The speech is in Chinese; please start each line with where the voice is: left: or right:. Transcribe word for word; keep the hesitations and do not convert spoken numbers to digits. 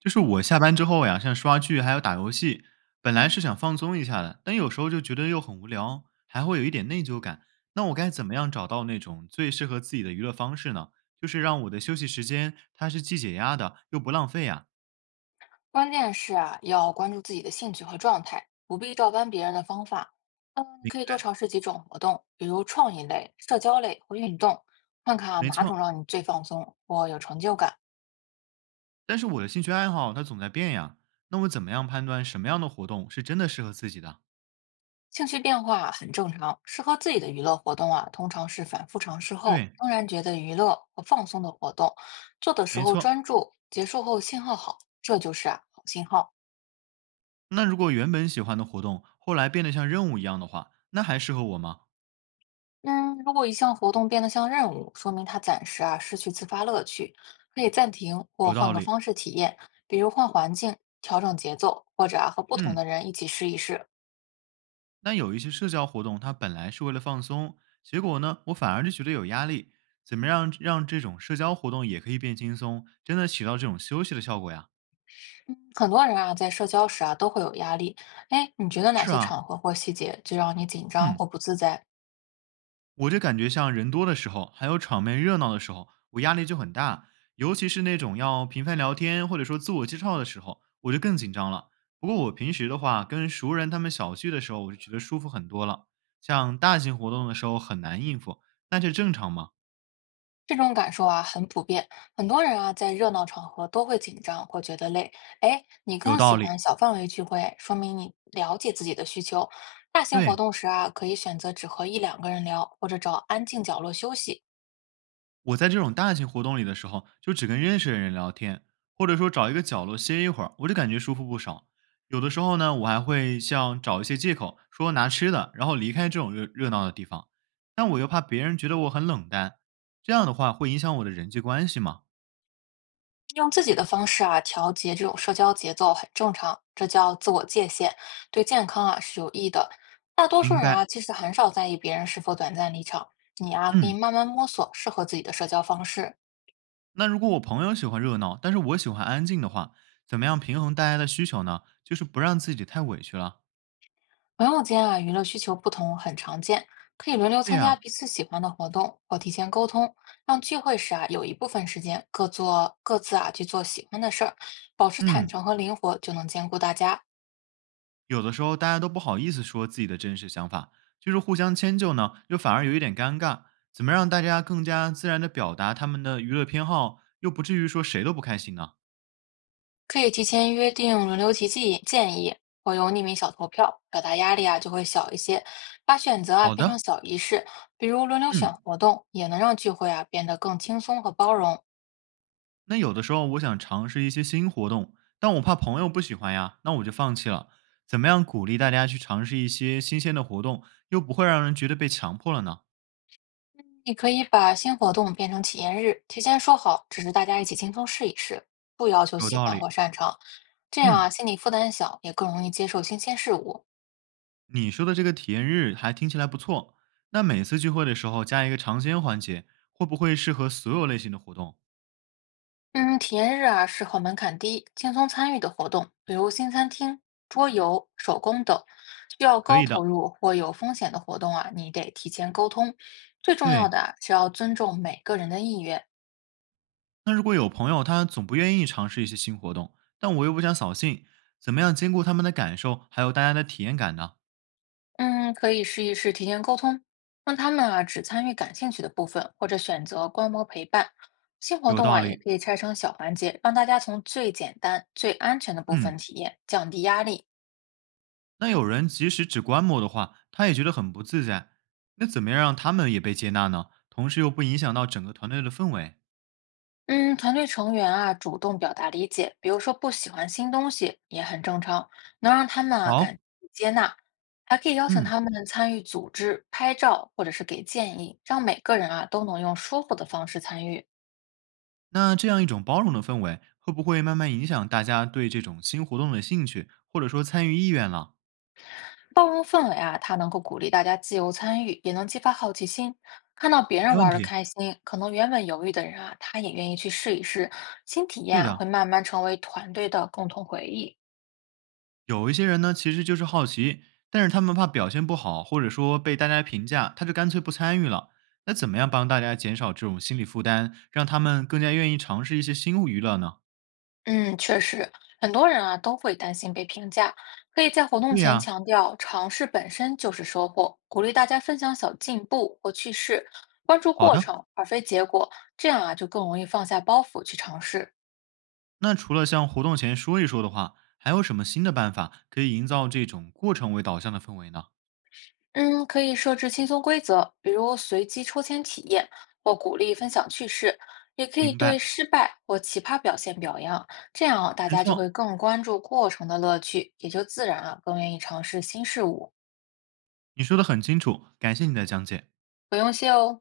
right: 就是我下班之后呀，像刷剧还有打游戏，本来是想放松一下的，但有时候就觉得又很无聊，还会有一点内疚感。那我该怎么样找到那种最适合自己的娱乐方式呢？就是让我的休息时间它是既解压的又不浪费呀。
left: 关键是啊，要关注自己的兴趣和状态，不必照搬别人的方法。嗯，你
right: 明
left: 可以多
right: 白，
left: 尝试几种活动，比如创意类、社交类或运动，看看啊
right: 没
left: 哪
right: 错。
left: 种让你最放松或有成就感。
right: 但是我的兴趣爱好它总在变呀，那我怎么样判断什么样的活动是真的适合自己的？
left: 兴趣变化很正常，适合自己的娱乐活动啊，通常是反复尝试后，
right: 对，
left: 仍然觉得娱乐和放松的活动，做的时
right: 没
left: 候
right: 错。
left: 专注，结束后信号好，这就是啊好信号。
right: 那如果原本喜欢的活动后来变得像任务一样的话，那还适合我吗？
left: 嗯，如果一项活动变得像任务，说明它暂时啊失去自发乐趣，可以暂停或
right: 有
left: 换
right: 道
left: 个
right: 理。
left: 方式体验，比如换环境、调整节奏，或者啊和不同的
right: 嗯，
left: 人一起试一试。
right: 那有一些社交活动，它本来是为了放松，结果呢，我反而就觉得有压力。怎么样让这种社交活动也可以变轻松，真的起到这种休息的效果呀？
left: 嗯，很多人啊在社交时啊都会有压力，哎，你觉得哪
right: 是
left: 些
right: 啊，
left: 场合或细节最让你紧张或
right: 嗯，
left: 不自在？
right: 我就感觉像人多的时候，还有场面热闹的时候，我压力就很大，尤其是那种要频繁聊天或者说自我介绍的时候，我就更紧张了。不过我平时的话，跟熟人他们小聚的时候，我就觉得舒服很多了。像大型活动的时候很难应付，那这正常吗？
left: 这种感受啊很普遍，很多人啊在热闹场合都会紧张或觉得累。哎，你
right: 有
left: 更喜
right: 道理，
left: 欢小范围聚会，说明你了解自己的需求。大型活
right: 对。
left: 动时啊，可以选择只和一两个人聊，或者找安静角落休息，
right: 我在这种大型活动里的时候，就只跟认识的人聊天，或者说找一个角落歇一会儿，我就感觉舒服不少。有的时候呢，我还会像找一些借口说拿吃的，然后离开这种热热闹的地方，但我又怕别人觉得我很冷淡，这样的话会影响我的人际关系吗？
left: 用自己的方式啊调节这种社交节奏很正常，这叫自我界限，对健康啊是有益的。大多数
right: 明
left: 人啊
right: 白。
left: 其实很少在意别人是否短暂离场，你啊可以
right: 嗯，
left: 慢慢摸索适合自己的社交方式。
right: 那如果我朋友喜欢热闹，但是我喜欢安静的话，怎么样平衡大家的需求呢？就是不让自己太委屈了。
left: 朋友间啊，娱乐需求不同很常见，可以轮流
right: 对
left: 参加
right: 呀、
left: 彼此喜欢的活动，或提前沟通，让聚会时啊有一部分时间各做各自啊去做喜欢的事儿，保持坦
right: 嗯。
left: 诚和灵活，就能兼顾大家。
right: 有的时候大家都不好意思说自己的真实想法，就是互相迁就呢，又反而有一点尴尬。怎么让大家更加自然的表达他们的娱乐偏好，又不至于说谁都不开心呢？
left: 可以提前约定轮流提建议建议，或用匿名小投票，表达压力啊就会小一些。把选择啊
right: 好
left: 变成
right: 的，
left: 小仪式，比如轮流选
right: 嗯，
left: 活动，也能让聚会啊变得更轻松和包容。
right: 那有的时候我想尝试一些新活动，但我怕朋友不喜欢呀，那我就放弃了。怎么样鼓励大家去尝试一些新鲜的活动，又不会让人觉得被强迫了呢？
left: 你可以把新活动变成体验日，提前说好，只是大家一起轻松试一试，不要求
right: 有
left: 喜
right: 道
left: 欢
right: 理，
left: 或擅长，这样啊，
right: 嗯。
left: 心理负担小，也更容易接受新鲜事物。
right: 你说的这个体验日还听起来不错，那每次聚会的时候加一个尝鲜环节，会不会适合所有类型的活动？
left: 嗯，体验日啊，适合门槛低、轻松参与的活动，比如新餐厅、桌游、手工等。需要
right: 可
left: 高
right: 以
left: 投
right: 的，
left: 入或有风险的活动啊，你得提前沟通。最重要
right: 对。
left: 的啊是要尊重每个人的意愿，
right: 那如果有朋友他总不愿意尝试一些新活动，但我又不想扫兴，怎么样兼顾他们的感受还有大家的体验感呢？
left: 嗯，可以试一试提前沟通，让他们啊只参与感兴趣的部分，或者选择观摩陪伴。新活
right: 有
left: 动
right: 道
left: 啊，也
right: 理。
left: 可以拆成小环节，让大家从最简单、最安全的部分
right: 嗯，
left: 体验，降低压力。
right: 那有人即使只观摩的话，他也觉得很不自在。那怎么样让他们也被接纳呢？同时又不影响到整个团队的氛围？
left: 嗯，团队成员啊主动表达理解，比如说不喜欢新东西也很正常，能让他们啊
right: 好，
left: 感被接纳，还可以邀请
right: 嗯。
left: 他们参与组织、拍照或者是给建议，让每个人啊都能用舒服的方式参与。
right: 那这样一种包容的氛围，会不会慢慢影响大家对这种新活动的兴趣，或者说参与意愿了？
left: 包容氛围啊，它能够鼓励大家自由参与，也能激发好奇心。看到别人
right: 没问
left: 玩的
right: 题，
left: 开心，可能原本犹豫的人啊，他也愿意去试一试。新体
right: 对
left: 验啊，会
right: 的，
left: 慢慢成为团队的共同回忆。
right: 有一些人呢，其实就是好奇，但是他们怕表现不好，或者说被大家评价，他就干脆不参与了。那怎么样帮大家减少这种心理负担，让他们更加愿意尝试一些新娱乐呢？
left: 嗯，确实，很多人啊都会担心被评价，可以在活动
right: 对
left: 前
right: 呀、
left: 强调，尝试本身就是收获，鼓励大家分享小进步或趣事，关注
right: 好
left: 过
right: 的。
left: 程而非结果，这样啊就更容易放下包袱去尝试。
right: 那除了像活动前说一说的话，还有什么新的办法可以营造这种过程为导向的氛围呢？
left: 嗯，可以设置轻松规则，比如随机抽签体验，或鼓励分享趣事，也可以
right: 明白，
left: 对失败或奇葩表现表扬，这样啊大
right: 没
left: 家就
right: 错，
left: 会更关注过程的乐趣，也就自然啊更愿意尝试新事物。
right: 你说的很清楚，感谢你的讲解。
left: 不用谢哦。